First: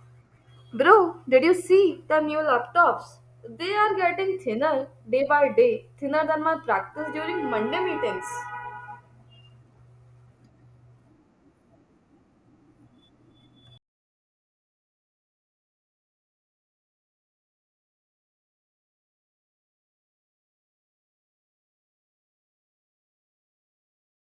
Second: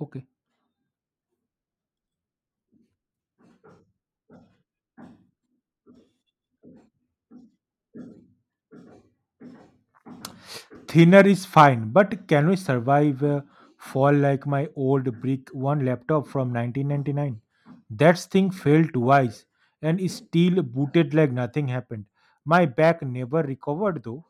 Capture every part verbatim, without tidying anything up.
Okay. Bro, did you see the new laptops? They are getting thinner day by day, thinner than my practice during Monday meetings. Thinner is fine, but can we survive a fall like my old brick one laptop from nineteen ninety-nine? That thing failed twice and is still booted like nothing happened. My back never recovered though.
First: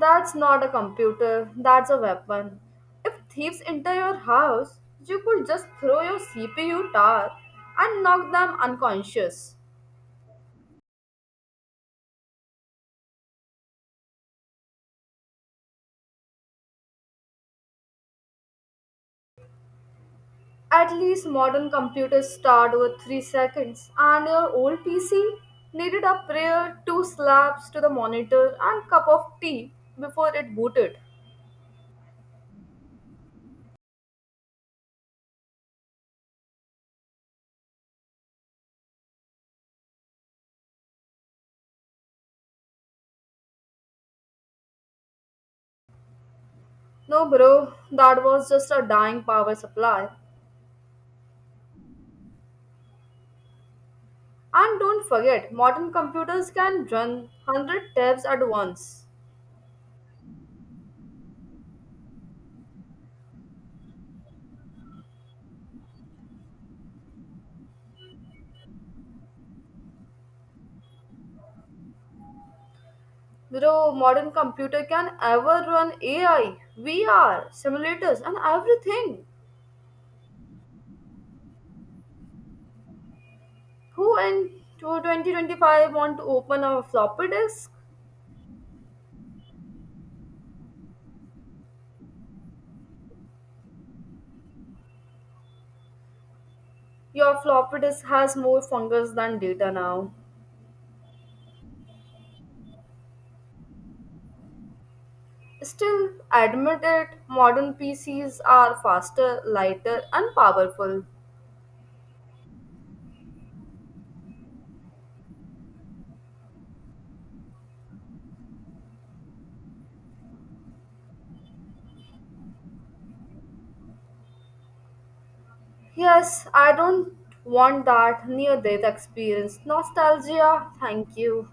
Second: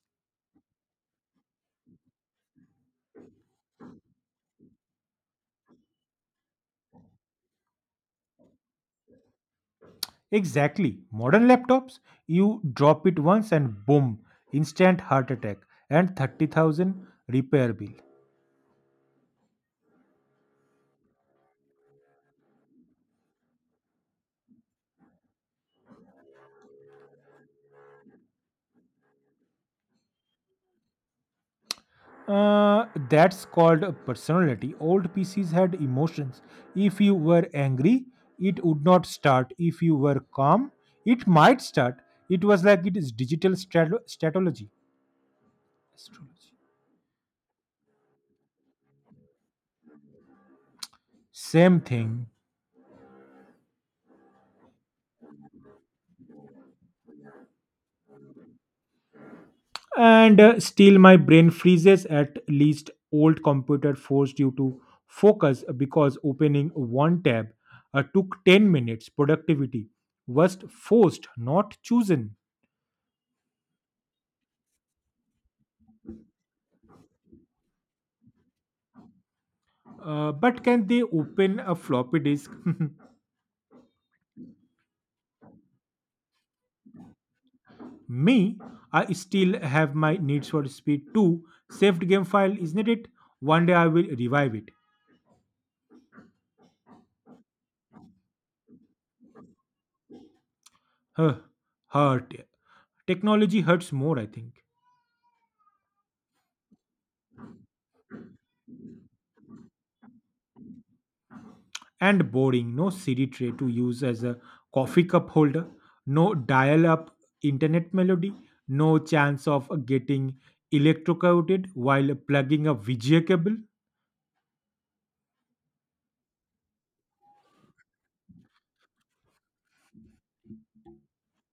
That's not a computer, that's a weapon. If thieves enter your house, you could just throw your C P U tower and knock them unconscious. Exactly. Modern laptops, you drop it once and boom, instant heart attack and thirty thousand repair bill. At least modern computers start with three seconds, and your old P C needed a prayer, two slaps to the monitor, and cup of tea before it booted. Uh, that's called a personality. Old P Cs had emotions. If you were angry, it would not start. If you were calm, it might start. It was like it is digital strat- stratology. Astrology. No, bro, that was just a dying power supply. Same thing. And don't forget, modern computers can run one hundred tabs at once. And uh, still, my brain freezes. At least, old computer forced you to focus because opening one tab uh, took ten minutes. Productivity was forced, not chosen. Bro, modern computer can ever run A I, V R, simulators, and everything. Uh, but can they open a floppy disk? Who in twenty twenty-five want to open a floppy disk? Me, I still have my Needs for Speed two saved game file, isn't it? One day I will revive it. Your floppy disk has more fungus than data now. Huh, hurt. Technology hurts more, I think. Still, admit it, modern P Cs are faster, lighter, and powerful. And boring. No C D tray to use as a coffee cup holder. No dial up internet melody. No chance of getting electrocuted while plugging a V G A cable. Yes, I don't want that near death experience. Nostalgia, thank you.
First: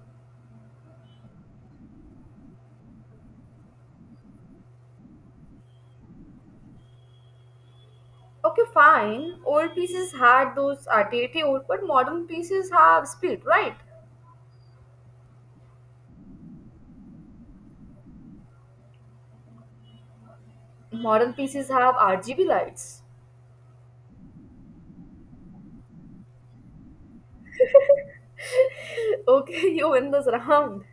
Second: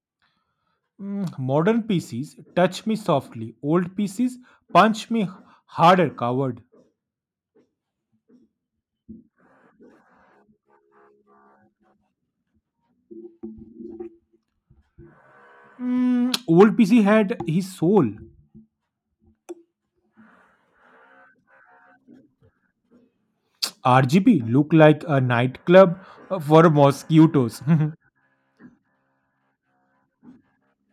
Mm, modern P Cs touch me softly. Old P Cs punch me harder, coward. Okay, fine. Old pieces had those attitude, but modern pieces have speed, right? Mm, old P C had his soul. Modern pieces have R G B lights. R G B looked like a nightclub uh, for mosquitoes. Okay, you win this round.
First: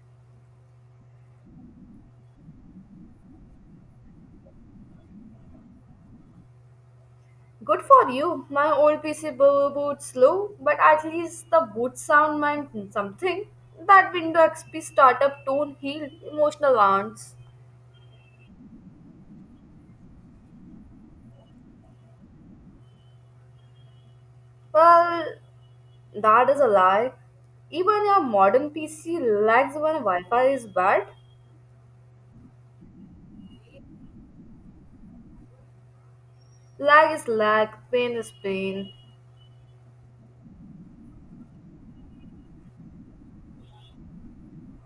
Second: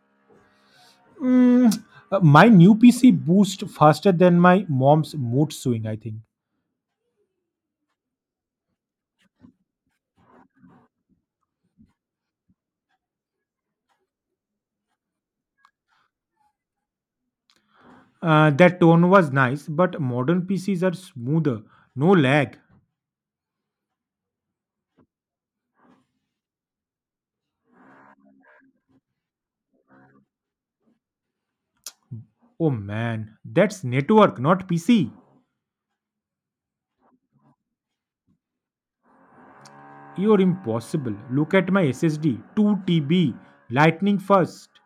Mm, uh, my new P C boost faster than my mom's mood swing, I think. Good for you. My old P C bo- boots slow, but at least the boot sound meant something. That Windows X P startup tone healed emotional wounds. Uh, that tone was nice, but modern P Cs are smoother. No lag. Well, that is a lie. Even your modern P C lags when Wi-Fi is bad. Oh man, that's network, not P C. Lag is lag, pain is pain. You're impossible. Look at my S S D two terabytes. Lightning first.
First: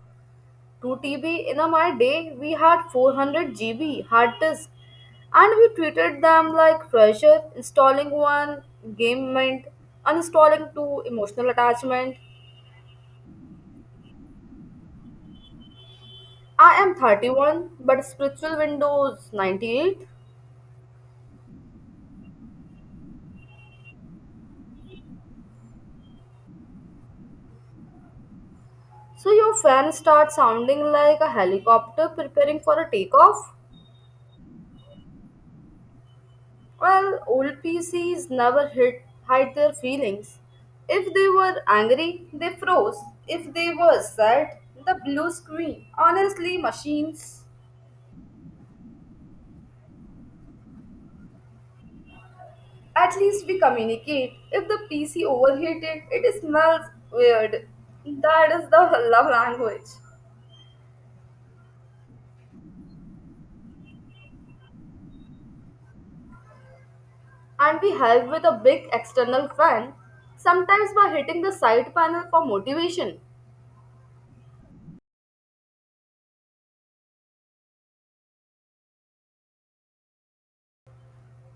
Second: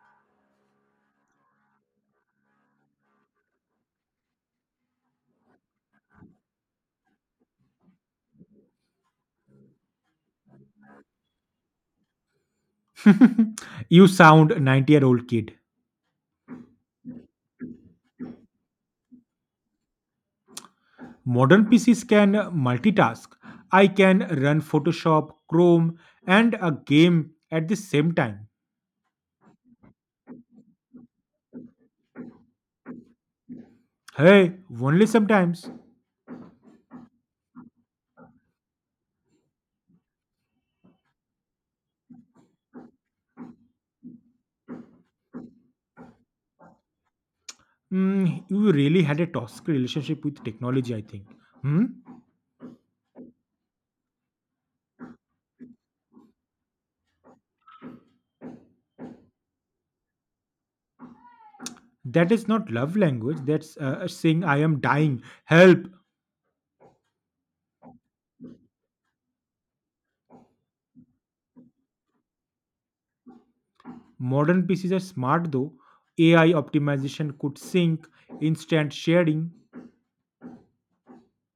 two T B? In a my day, we had four hundred G B hard disk, and we treated them like treasure. Installing one game meant uninstalling two emotional attachment. you sound ninety year old kid. I am thirty-one, but spiritual Windows ninety-eight. Modern P Cs can multitask. I can run Photoshop, Chrome, and a game at the same time. So your fan starts sounding like a helicopter preparing for a takeoff. Hey, only sometimes. Well, old P Cs never hid, hide their feelings. If they were angry, they froze. If they were sad, the blue screen. Honestly, machines, Mm, you really had a toxic relationship with technology, I think. Hmm? at least we communicate. If the P C overheated, it smells weird. That is the love language. That is not love language. That's uh, saying I am dying. Help. And we help with a big external fan, sometimes by hitting the side panel for motivation. Modern P Cs are smart though. A I optimization could sync, instant sharing.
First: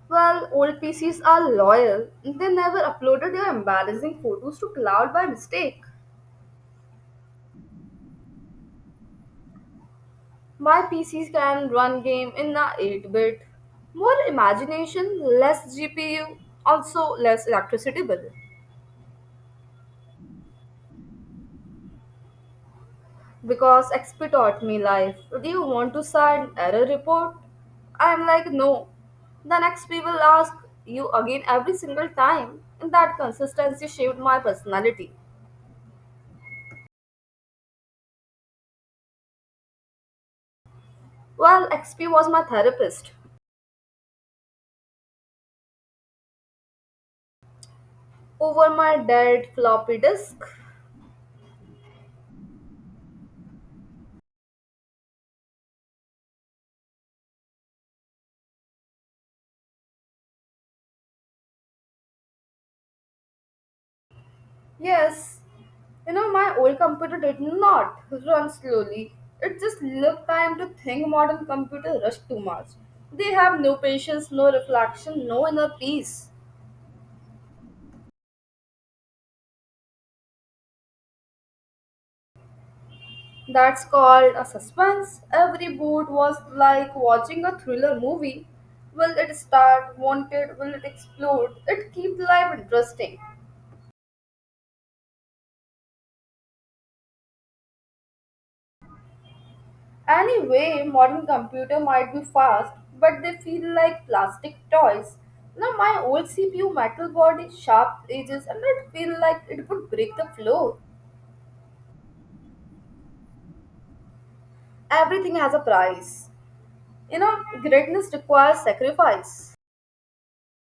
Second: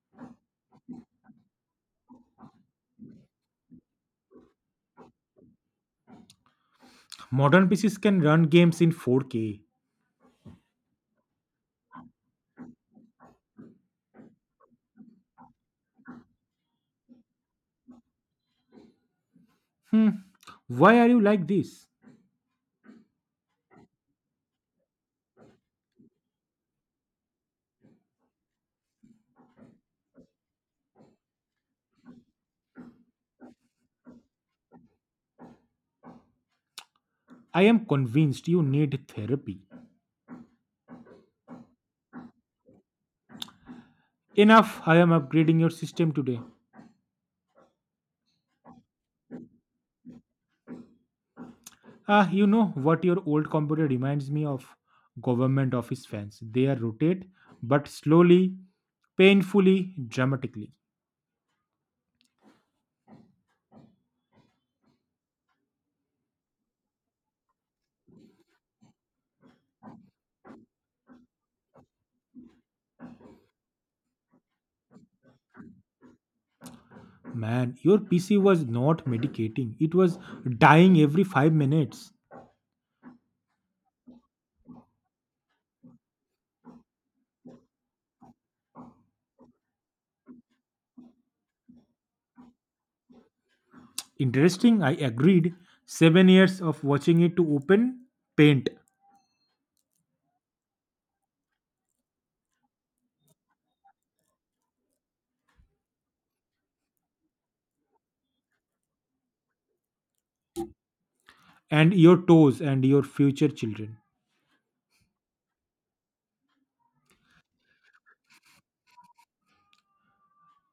Well, old P Cs are loyal. They never uploaded their embarrassing photos to cloud by mistake. Modern P Cs can run games in four K. My P Cs can run game in a eight-bit. More imagination, less G P U, also less electricity bill. Hmm. Why are you like this? Because X P taught me life. Do you want to sign error report? I'm like, no. Then X P will ask you again every single time. And that consistency shaped my personality. I am convinced you need therapy. Well, X P was my therapist. Enough, I am upgrading your system today. Over my dead floppy disk. Ah, you know what your old computer reminds me of? Government office fans. They are rotate, but slowly, painfully, dramatically. Yes, you know, my old computer did not run slowly. It just looked time to think modern computers rush too much. They have no patience, no reflection, no inner peace. Man, your P C was not medicating. It was dying every five minutes. That's called a suspense. Every boot was like watching a thriller movie. Will it start? Want it? Will it explode? It keeps life interesting. Interesting, I agreed. Seven years of watching it to open, paint, Anyway, modern computer might be fast, but they feel like plastic toys. Now my old C P U metal body, sharp edges, and it feel like it would break the floor. and your toes and your future children. Everything has a price. You know, greatness requires sacrifice.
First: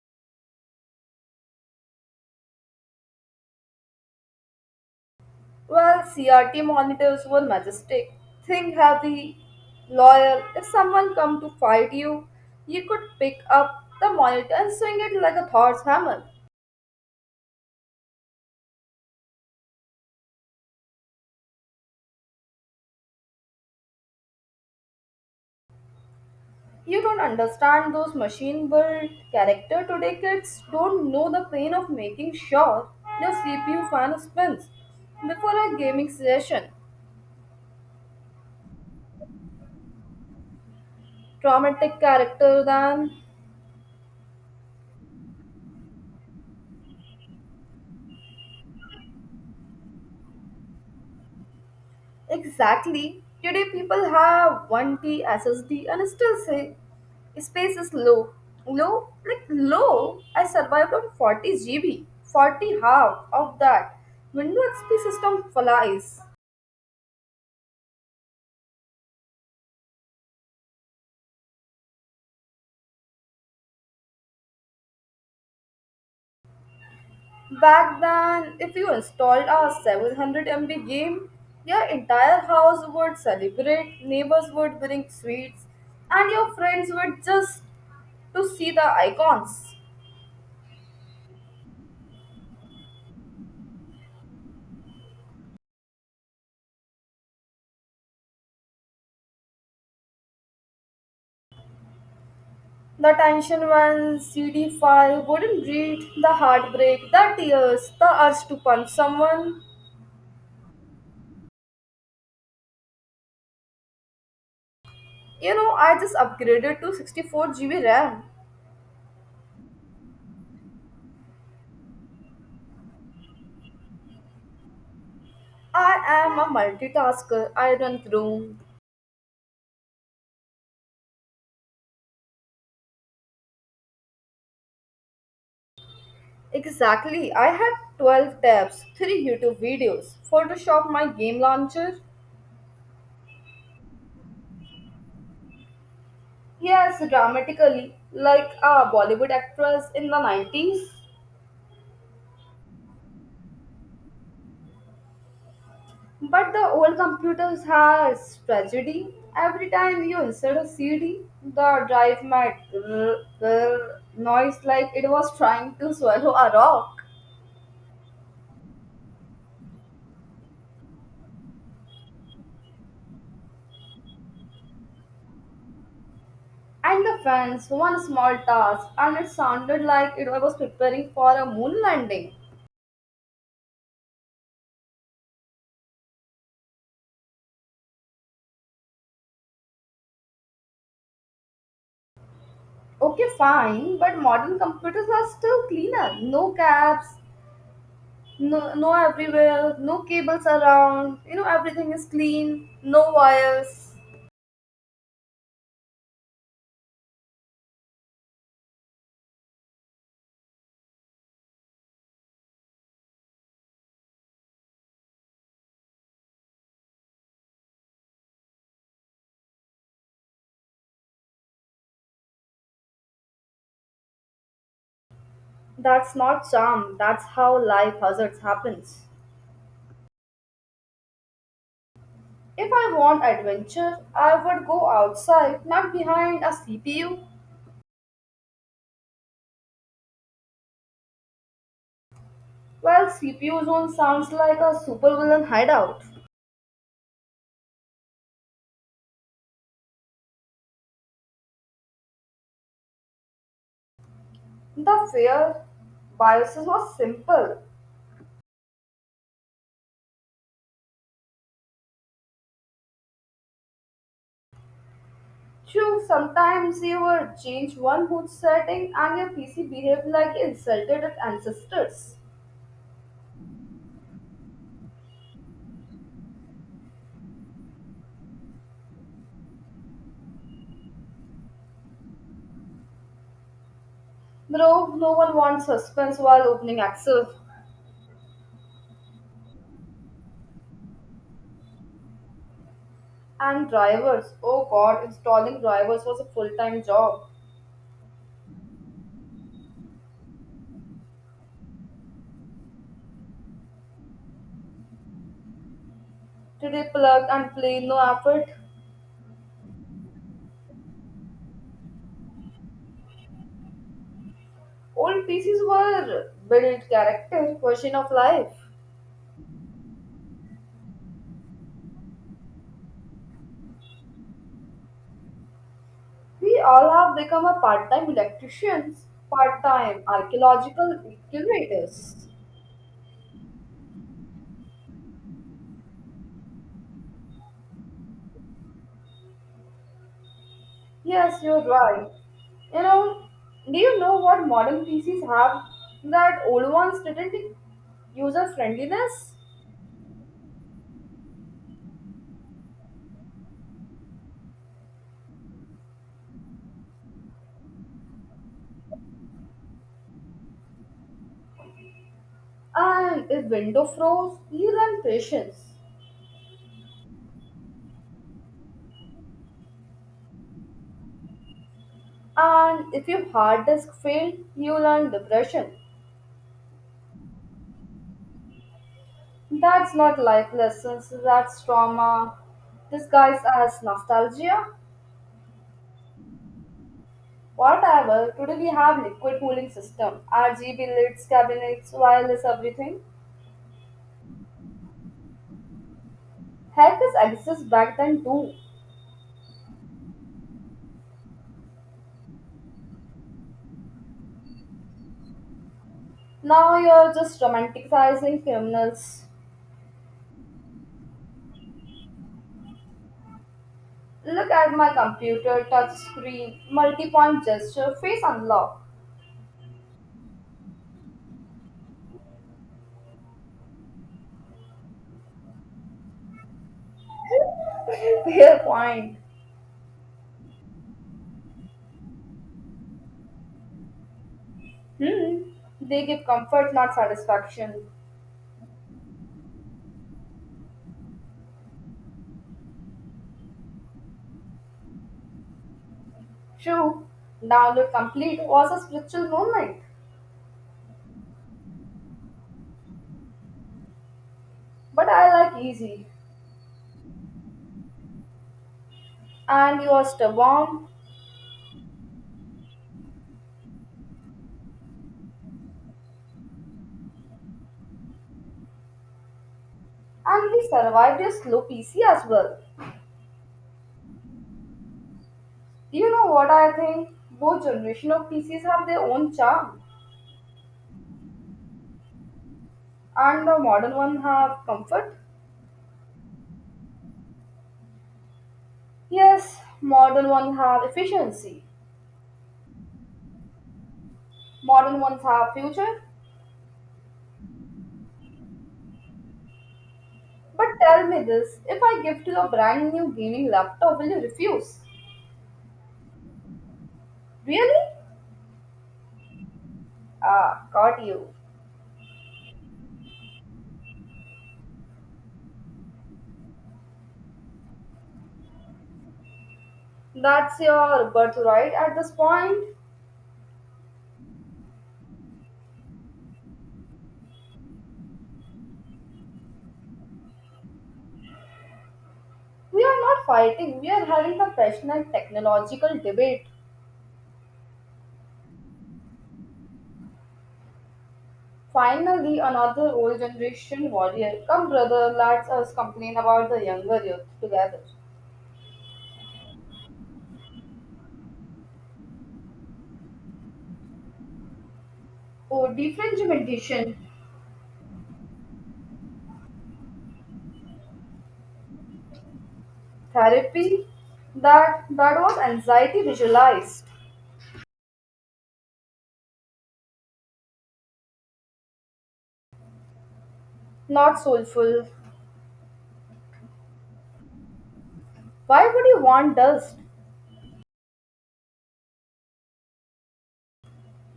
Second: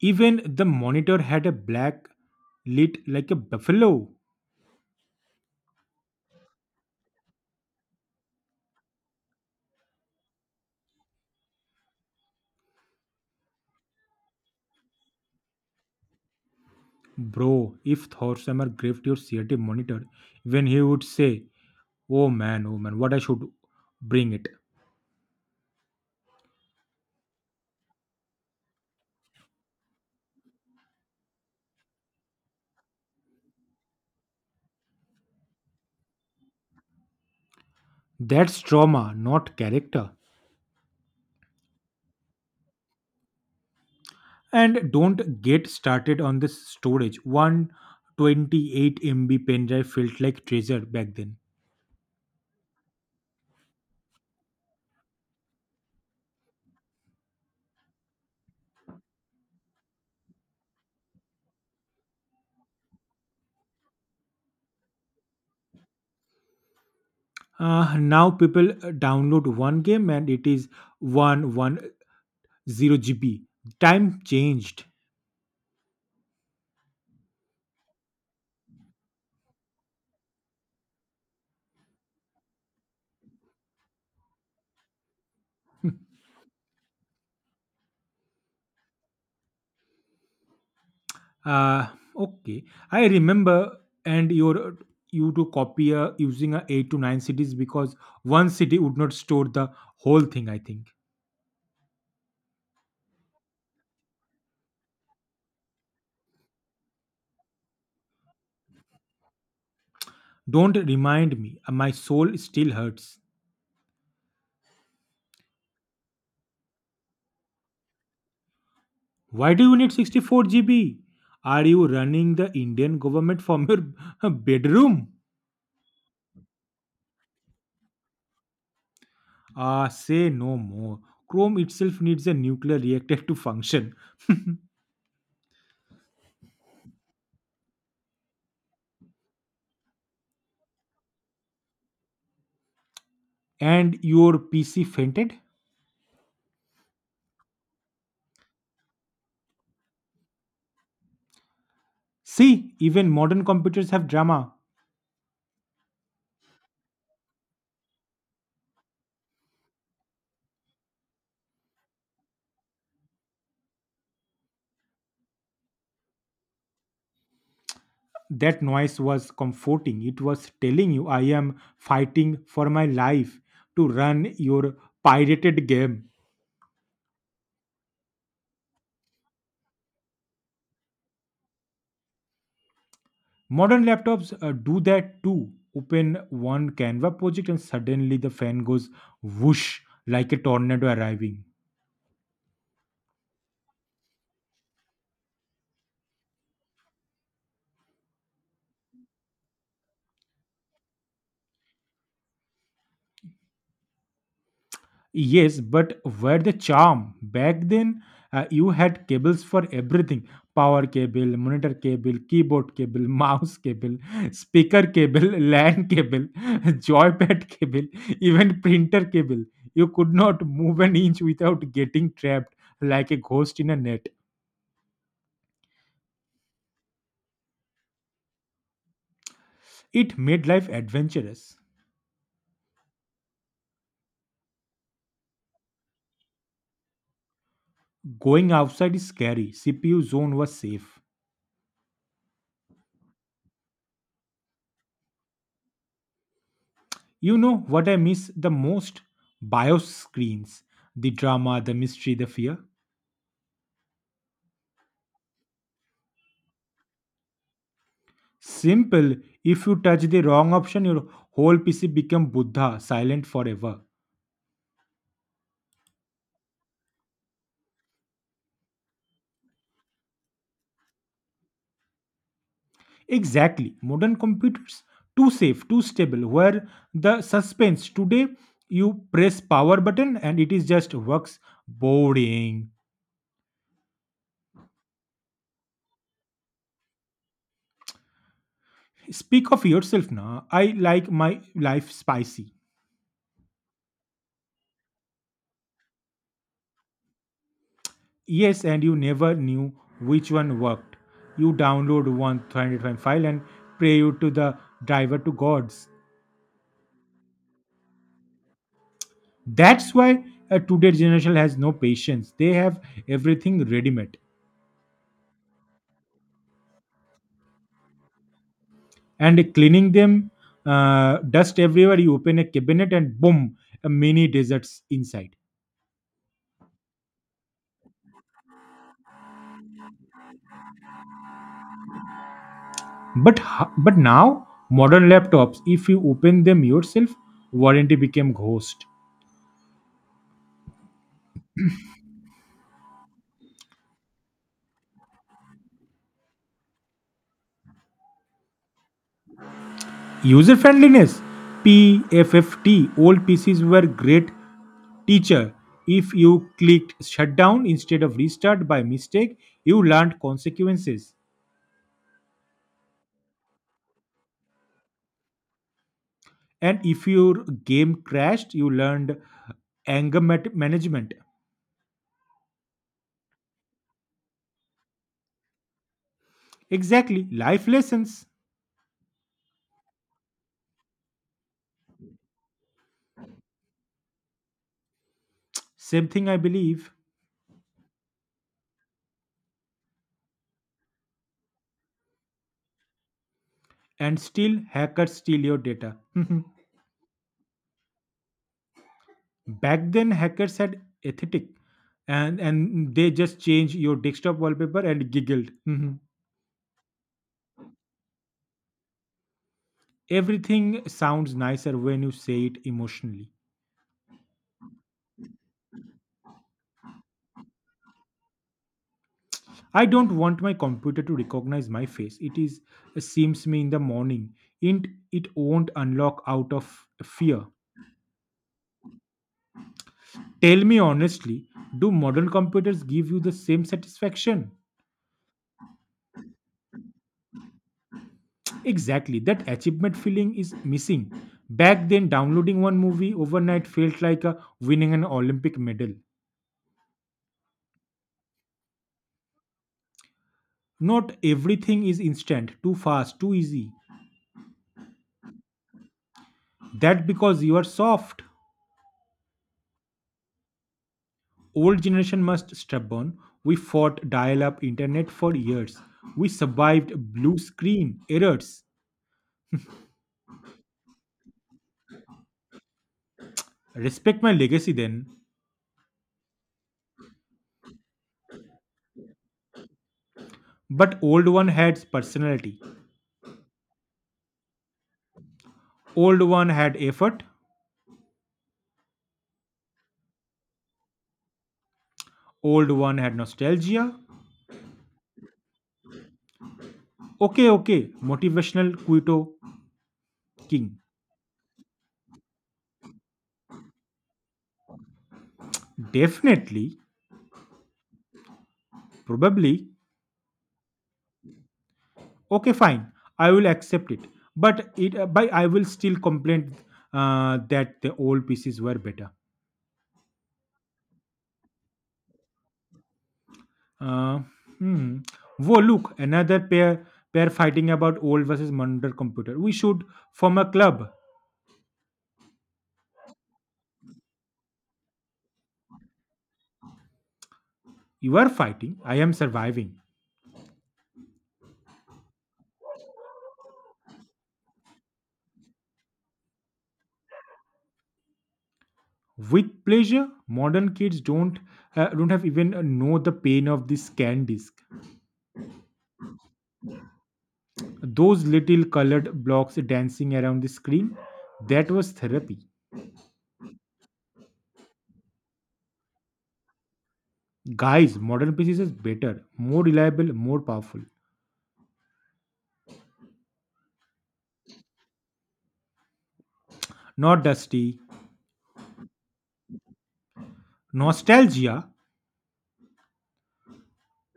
Even the monitor had a black lit like a buffalo. Well, C R T monitors were majestic, think heavy, lawyer. If someone come to fight you, you could pick up the monitor and swing it like a Thor's hammer. Bro, if Thorsamer gripped your C R T monitor, when he would say, oh man, oh man, what I should bring it. You don't understand those machine built character today kids don't know the pain of making sure their C P U fan spins before a gaming session. That's trauma, not character. Traumatic character than And don't get started on this storage. one hundred twenty-eight megabytes pen drive felt like treasure back then. exactly today people have one T S S D and still say space is low. Low like low I survived on forty G B. forty half of that. Windows X P system flies. Uh, now people uh, download one game and it is one hundred ten gigabytes. Time changed. Back then, if you installed a seven hundred M B game, your entire house would celebrate, neighbors would bring sweets, and your friends would just to see the icons. Uh, okay, I remember and your uh, you to copy a using a eight to nine cities because one city would not store the whole thing I think. The tension when cd file wouldn't read, the heartbreak, the tears, the urge to punch someone. Don't remind me. uh, My soul still hurts. You know, I just upgraded to sixty-four G B RAM. Why do you need sixty-four gigabytes? Are you running the Indian government from your bedroom? I am a multitasker. I run Chrome. Ah, say no more. Chrome itself needs a nuclear reactor to function. Exactly. I had twelve tabs, three YouTube videos, Photoshop my game launcher. And your P C fainted? Yes, dramatically, like a Bollywood actress in the nineties. See, even modern computers have drama. But the old computers has tragedy. Every time you insert a C D, the drive might grr, grr, noise like it was trying to swallow a rock. That noise was comforting. It was telling you I am fighting for my life to run your pirated game. And the fans, one small task, and it sounded like it was preparing for a moon landing. Modern laptops uh, do that too. Open one Canva project and suddenly the fan goes whoosh like a tornado arriving. Okay, fine, but modern computers are still cleaner. No caps, no, no everywhere, no cables around. You know, everything is clean, no wires. Yes, but where the charm? Back then, uh, you had cables for everything power cable, monitor cable, keyboard cable, mouse cable, speaker cable, LAN cable, joypad cable, even printer cable. You could not move an inch without getting trapped like a ghost in a net. That's not charm, that's how life hazards happens. It made life adventurous. If I want adventure, I would go outside, not behind a C P U. Going outside is scary. C P U zone was safe. Well, C P U zone sounds like a supervillain hideout. You know what I miss the most? BIOS screens. The drama, the mystery, the fear. The fear biases was simple. Simple. If you touch the wrong option, your whole P C become Buddha, silent forever. True, sometimes you will change one boot setting and your P C behaves like you insulted its ancestors. Exactly. Modern computers too safe, too stable. Where the suspense today, you press power button and it is just works boring. Bro, no one wants suspense while opening Excel. Speak of yourself now. I like my life spicy. And drivers, oh god, installing drivers was a full time job. Yes, and you never knew which one worked. You download one three hundred five file and pray you to the driver to gods. Today, plug and play, no effort. That's why uh, today's generation has no patience. They have everything ready made Old P Cs were built character, version of life. and cleaning them, uh, dust everywhere. You open a cabinet and boom, a mini deserts inside. We all have become a part time electricians, part time archaeological curators. But ho- but now modern laptops, if you open them yourself, warranty became ghost. Yes, you're right. You know, do you know what modern P Cs have that old ones didn't? User friendliness. User friendliness, PFFT. Old P Cs were great teacher. If you clicked shutdown instead of restart by mistake, you learned consequences. And if window froze, you learn patience. And if your game crashed you learned anger mat- management And if your hard disk failed, you learn depression. exactly life lessons That's not life lessons, that's trauma disguised as nostalgia. same thing I believe Whatever, today we have liquid cooling system, R G B lights, cabinets, wireless everything. and still hackers steal your data Hackers exist back then too. back then hackers had aesthetic and and they just change your desktop wallpaper and giggled. Mhm. Now you're just romanticizing criminals. Everything sounds nicer when you say it emotionally. Look at my computer, touch screen, multi-point gesture, face unlock. I don't want my computer to recognize my face it is seems me in the morning it it won't unlock out of fear. Fair point. Tell me honestly, do modern computers give you the same satisfaction? Hmm. They give comfort, not satisfaction. Exactly, that achievement feeling is missing. Back then, downloading one movie overnight felt like a winning an Olympic medal. True. Download complete was a spiritual moment, Not everything is instant, too fast, too easy. but I like easy. That because you are soft. And you are stubborn, Old generation must stubborn. We fought dial-up internet for years. We survived blue screen errors. and we survived a slow P C as well. Respect my legacy then. You know what I think? Both generation of P Cs have their own charm, But old one had personality. and the modern one have comfort. Old one had effort, Yes, modern ones have efficiency. old one had nostalgia. Modern ones have future. Okay, okay, motivational Quito But King. tell me this, if I give to you a brand new gaming laptop, will you refuse? Definitely, Really? probably. Ah, got you. Okay, fine, I will accept it. But it, uh, by I will still complain uh, that the old pieces were better. That's your birthright at this point. Uh, hmm. Whoa, look, another pair pair fighting about old versus modern computer. We should form a club. We are not fighting, we are having a passionate technological debate. You are fighting, I am surviving. Finally, another old generation warrior. Come, brother, let us complain about the younger youth together. With pleasure modern kids don't uh, don't have even uh, know the pain of the scan disc Oh, differentiation. those little colored blocks dancing around the screen that was therapy Therapy. That that was anxiety visualized. guys modern pcs is better more reliable more powerful Not soulful. not dusty Why would you want dust? nostalgia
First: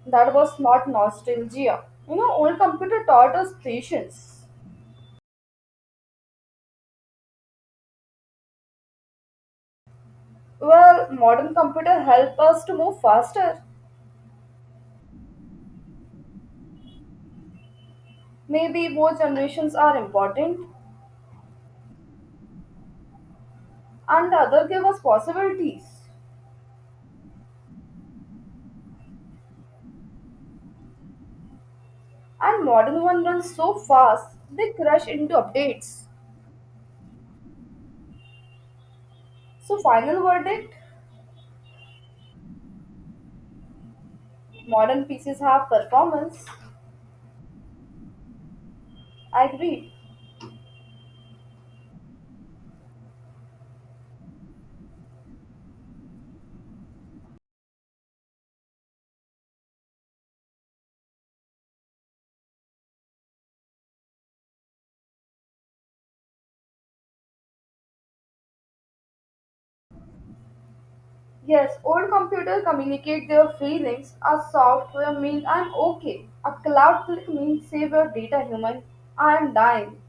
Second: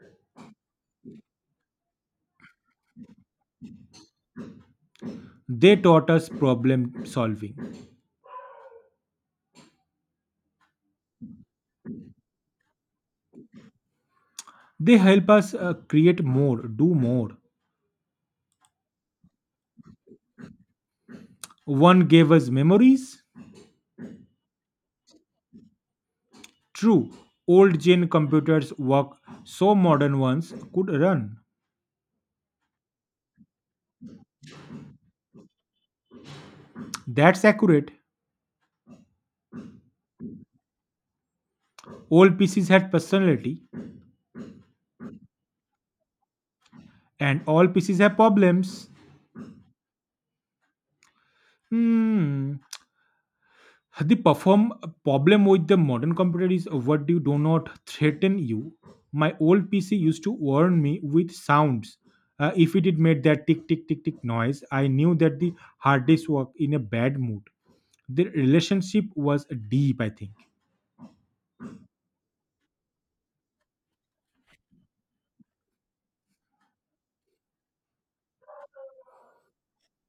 That was not nostalgia. You know, old computer taught us patience. they taught us problem solving Well, modern computer help us to move faster. they help us uh, create more do more Maybe both generations are important, one gave us memories and the other gave us possibilities. true old gen computers work so modern ones could run And modern one runs so fast they crash into updates. that's accurate. So final verdict, All pieces had personality modern pieces have performance. and all pieces have problems. I agree. Hmm. The perform problem with the modern computer is what you do not threaten you. My old P C used to warn me with sounds. Uh, if it did made that tick tick tick tick noise, I knew that the hard disk was in a bad mood. The relationship was deep, I think. Yes, old computers communicate their feelings. A software means I'm okay. A cloud click means save your data, human. I'm dying.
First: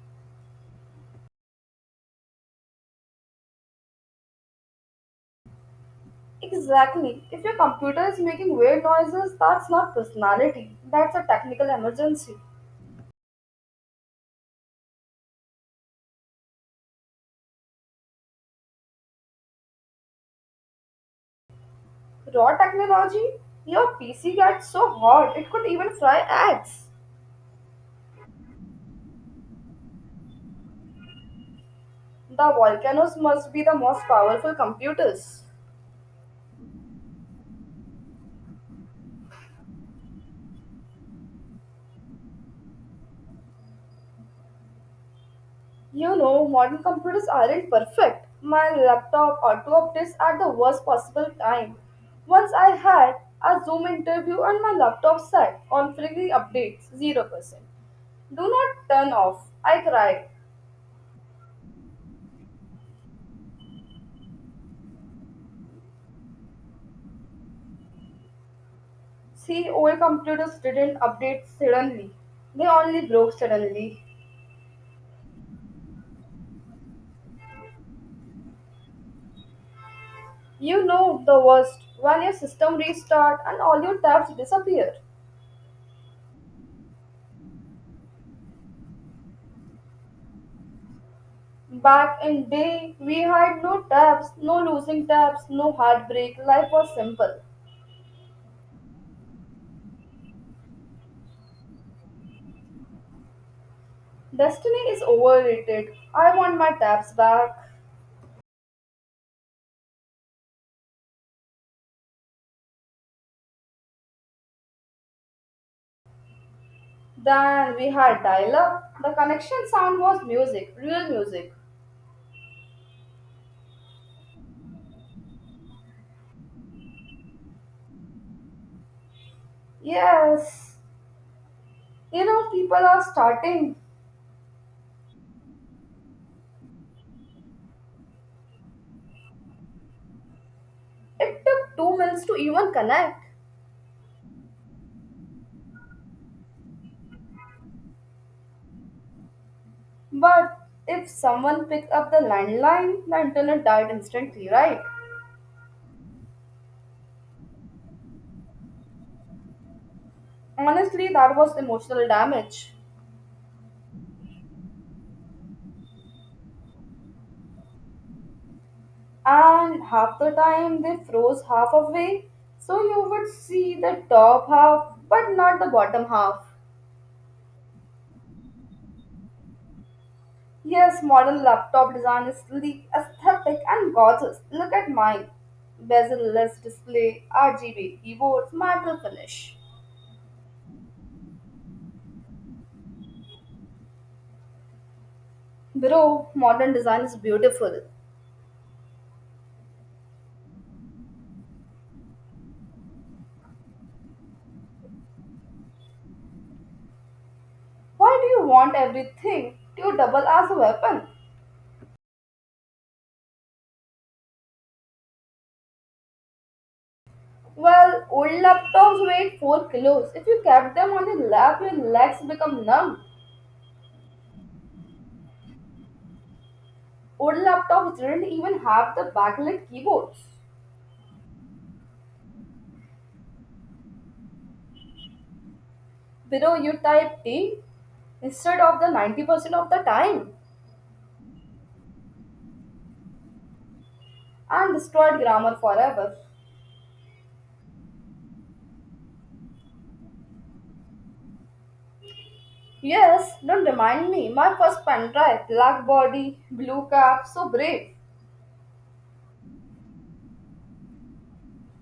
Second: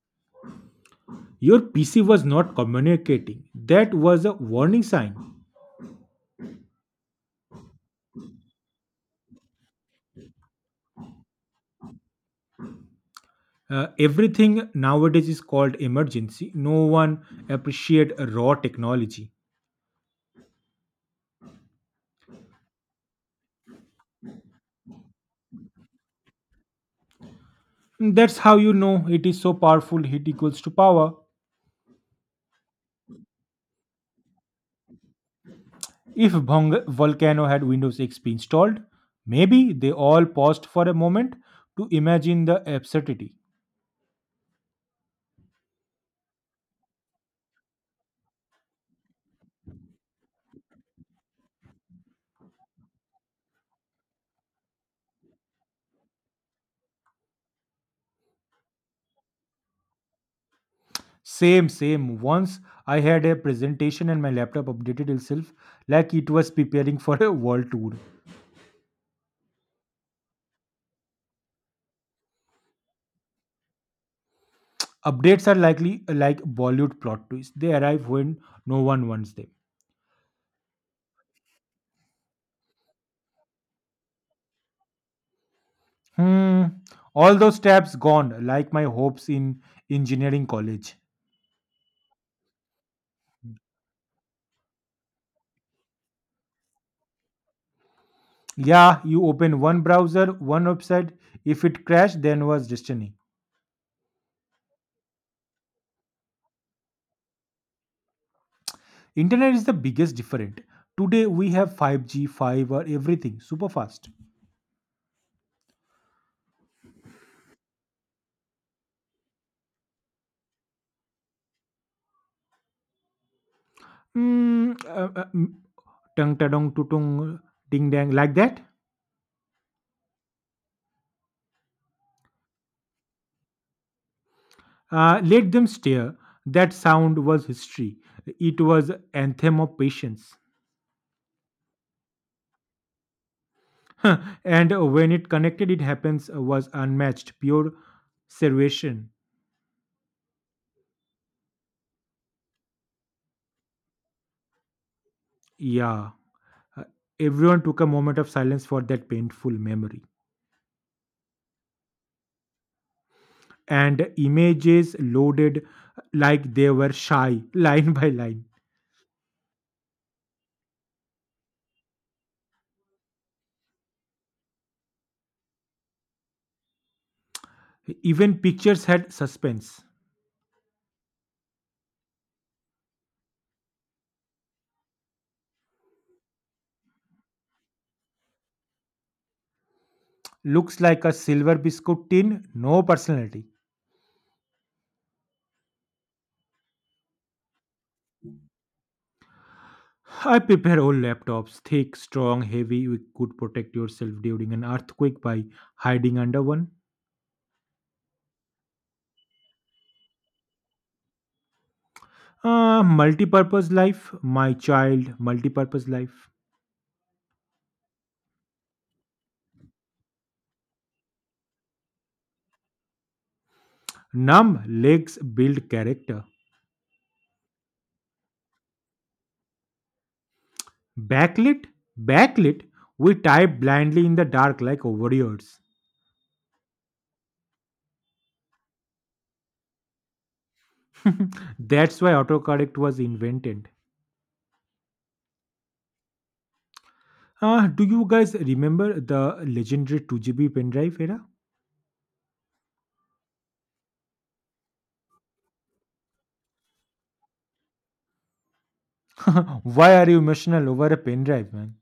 Your P C was not communicating. That was a warning sign. Exactly. If your computer is making weird noises, that's not personality. That's a technical emergency. Uh, everything nowadays is called emergency. No one appreciate raw technology. Raw technology? Your P C gets so hot it could even fry eggs. That's how you know it is so powerful. Heat equals to power. The volcanoes must be the most powerful computers. If Vong- Volcano had Windows X P installed, maybe they all paused for a moment to imagine the absurdity. You know, modern computers aren't perfect. My laptop auto updates at the worst possible time. Once I had a Zoom interview and my laptop said configuring updates zero percent. Do not turn off. I cried. Same, same. Once I had a presentation and my laptop updated itself like it was preparing for a world tour. See, old computers didn't update suddenly. They only broke suddenly. Updates are likely like Bollywood plot twists. They arrive when no one wants them. You know the worst when your system restart and all your tabs disappear. Hmm. All those tabs gone, like my hopes in engineering college. Back in day, we had no taps, no losing taps, no heartbreak. Life was simple. Yeah, you open one browser, one website. If it crashed, then was destiny. Destiny is overrated. I want my taps back. Internet is the biggest different. Today we have five G, five or everything, super fast. Then we had dial-up. The connection sound was music, real music. Hmm. uh, uh, mm, tung tadong tutung ding dang like that. Yes, you know people are starting. Uh, let them stare. That sound was history. It was anthem of patience. It took two minutes to even connect. and when it connected, it happens uh, was unmatched, pure salvation. But if someone picked up the landline, the internet died instantly, right? Yeah, Uh, everyone took a moment of silence for that painful memory, Honestly, that was emotional damage. and images loaded like they were shy, line by line. And half the time they froze half away, so you would see the top half but not the bottom half. Even pictures had suspense. Yes, modern laptop design is sleek, aesthetic, and gorgeous. Look at mine: bezel-less display, RGB keyboards, metal finish. Looks like a silver biscuit tin, no personality. Bro, modern design is beautiful. I prepare old laptops, thick, strong, heavy. You could protect yourself during an earthquake by hiding under one. Why do you want everything to double as a weapon? Uh, multi-purpose life, my child, multi-purpose life. Well, old laptops weighed four kilos. If you kept them on your lap, your legs become numb. Numb legs build character. Old laptops didn't even have the backlit keyboards. Backlit, backlit, we type blindly in the dark like warriors. Below you type T instead of the ninety percent of the time That's why autocorrect was invented. and destroyed grammar forever. Uh, do you guys remember the legendary two gigabyte pen drive, era? Yes, don't remind me. My first pen drive, black body, blue cap, so brave. Why are you emotional over a pen drive, man?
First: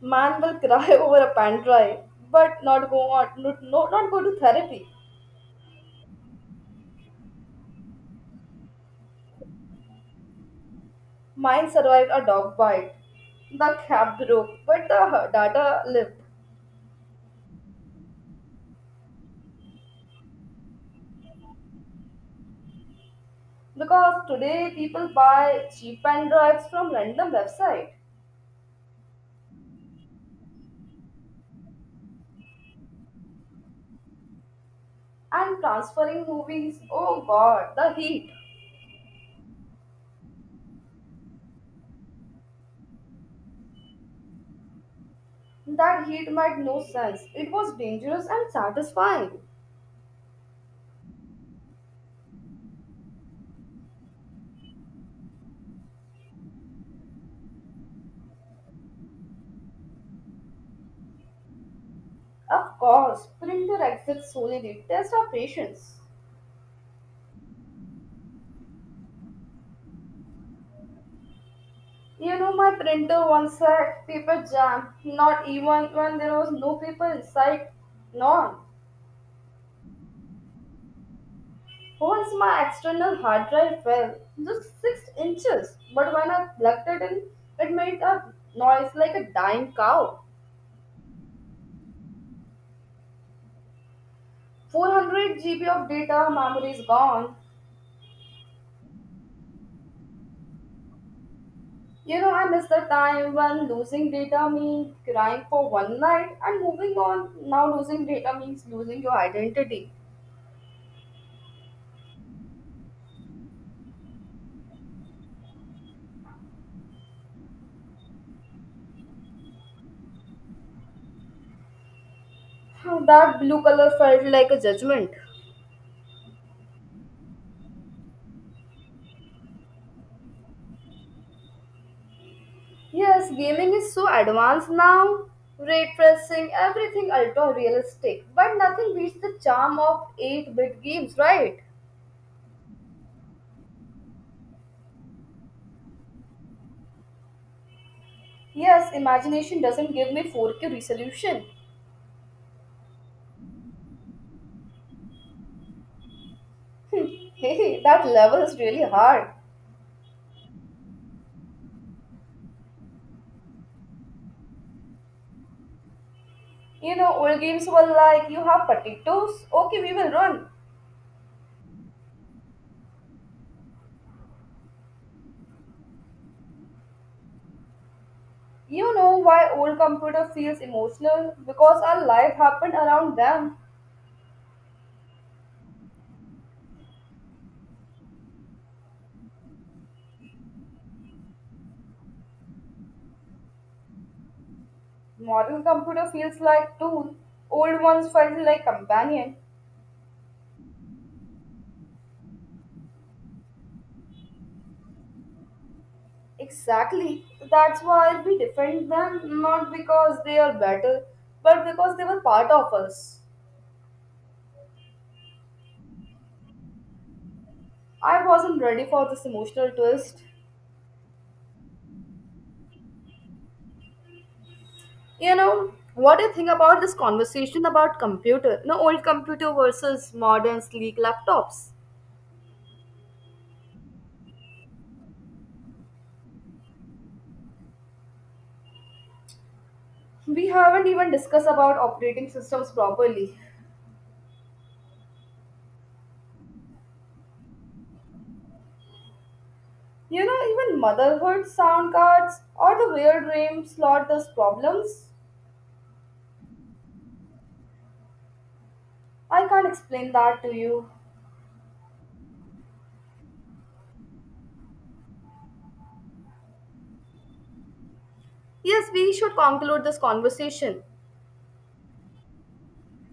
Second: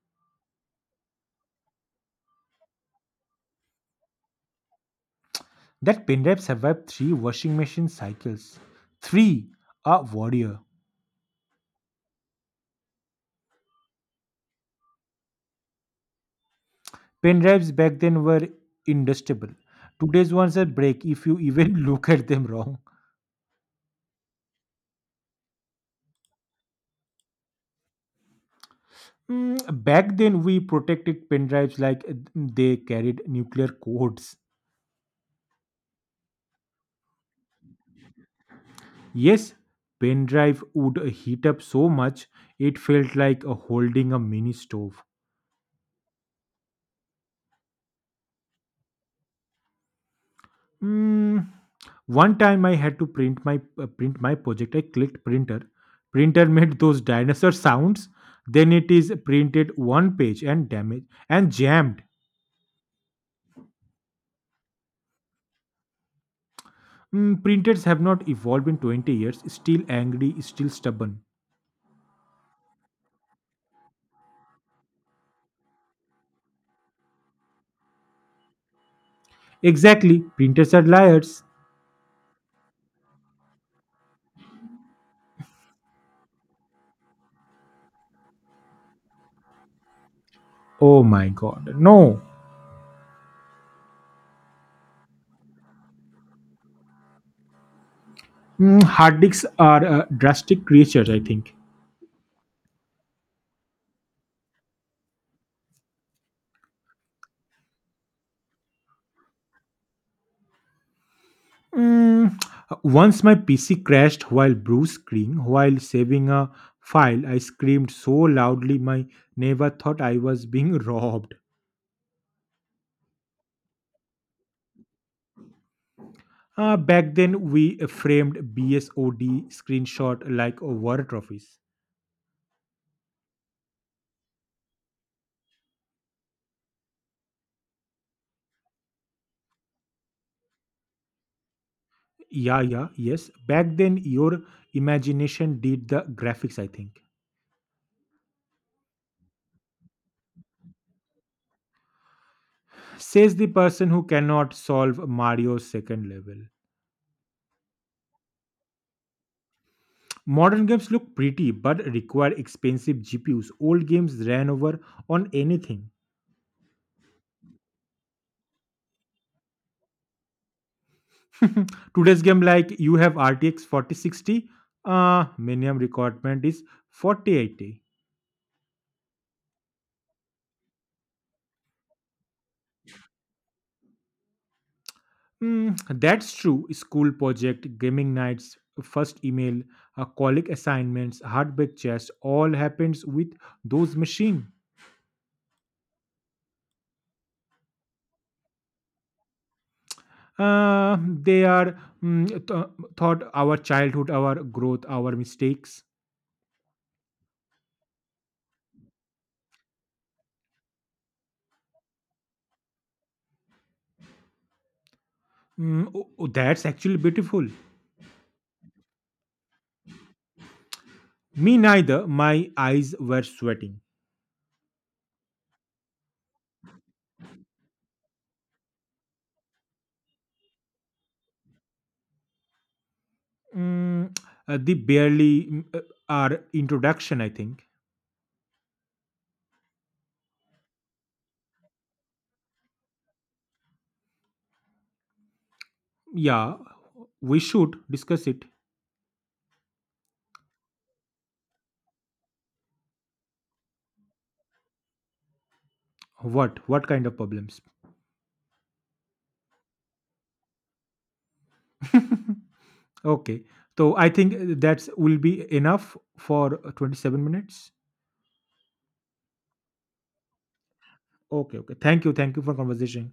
Man will cry over a pen drive, but not go on, not, no, not go to therapy. That pen pendrive survived three washing machine cycles. Three, a warrior. Mine survived a dog bite. The cap broke, but the data lived. Pen drives back then were indestructible. Today's ones are break if you even look at them wrong. Because today people buy cheap pen drives from random website. Mm, back then, we protected pen drives like uh, they carried nuclear codes. And transferring movies. Oh god, the heat. Yes, pen drive would heat up so much it felt like uh, holding a mini stove. That heat made no sense. It was dangerous and satisfying. Mm, one time I had to print my uh, print my project. I clicked printer. Printer made those dinosaur sounds. Then it is printed one page and damaged and jammed. Of course, printer exits solely test our patience. Mm, printers have not evolved in twenty years, still angry, still stubborn. You know, my printer once had paper jam, not even when there was no paper inside, none. Exactly, printers are liars. Once my external hard drive fell, just six inches, but when I plugged it in, it made a noise like a dying cow. Oh my god, no. four hundred G B of data memory is gone. Mm, hard disks are uh, drastic creatures, I think. You know, I miss the time when losing data means crying for one night and moving on. Now, losing data means losing your identity. Mm, once my P C crashed while blue screen, while saving a file, I screamed so loudly my neighbor thought I was being robbed. How that blue color felt like a judgment. Uh, back then, we framed B S O D screenshot like a war trophies. Yes, gaming is so advanced now. Ray tracing, everything ultra realistic. But nothing beats the charm of eight bit games, right? Yeah, yeah, yes. Back then, your imagination did the graphics, I think. Yes, imagination doesn't give me four K resolution. Says the person who cannot solve Mario's second level. Hmm, hey, that level is really hard. Modern games look pretty but require expensive G P Us. Old games ran over on anything. You know, old games were like, you have potatoes? Okay, we will run. Today's game, like you have R T X forty sixty, uh, minimum requirement is forty eighty. You know why old computer feels emotional? Because our life happened around them. Mm, that's true. School project, gaming nights, first email, uh, colleague assignments, hardback chess, all happens with those machine. Modern computer feels like tool. Old ones felt like companion. Uh, they are mm, th- thought our childhood, our growth, our mistakes. Exactly. That's why we defend them not because they are better, but because they were part of us. Mm, oh, oh, that's actually beautiful. I wasn't ready for this emotional twist. Me neither. My eyes were sweating. You know, what do you think about this conversation about computer? No, old computer versus modern sleek laptops. Mm, uh, the barely mm, uh, our introduction, I think. We haven't even discussed about operating systems properly. Yeah, we should discuss it. You know, even motherhood sound cards or the weird dream slot those problems. What? What kind of problems? I can't explain that to you. Okay. So I think uh, that's will be enough for uh, twenty-seven minutes. Yes, we should conclude this conversation. Okay, okay. Thank you. Thank you for conversation.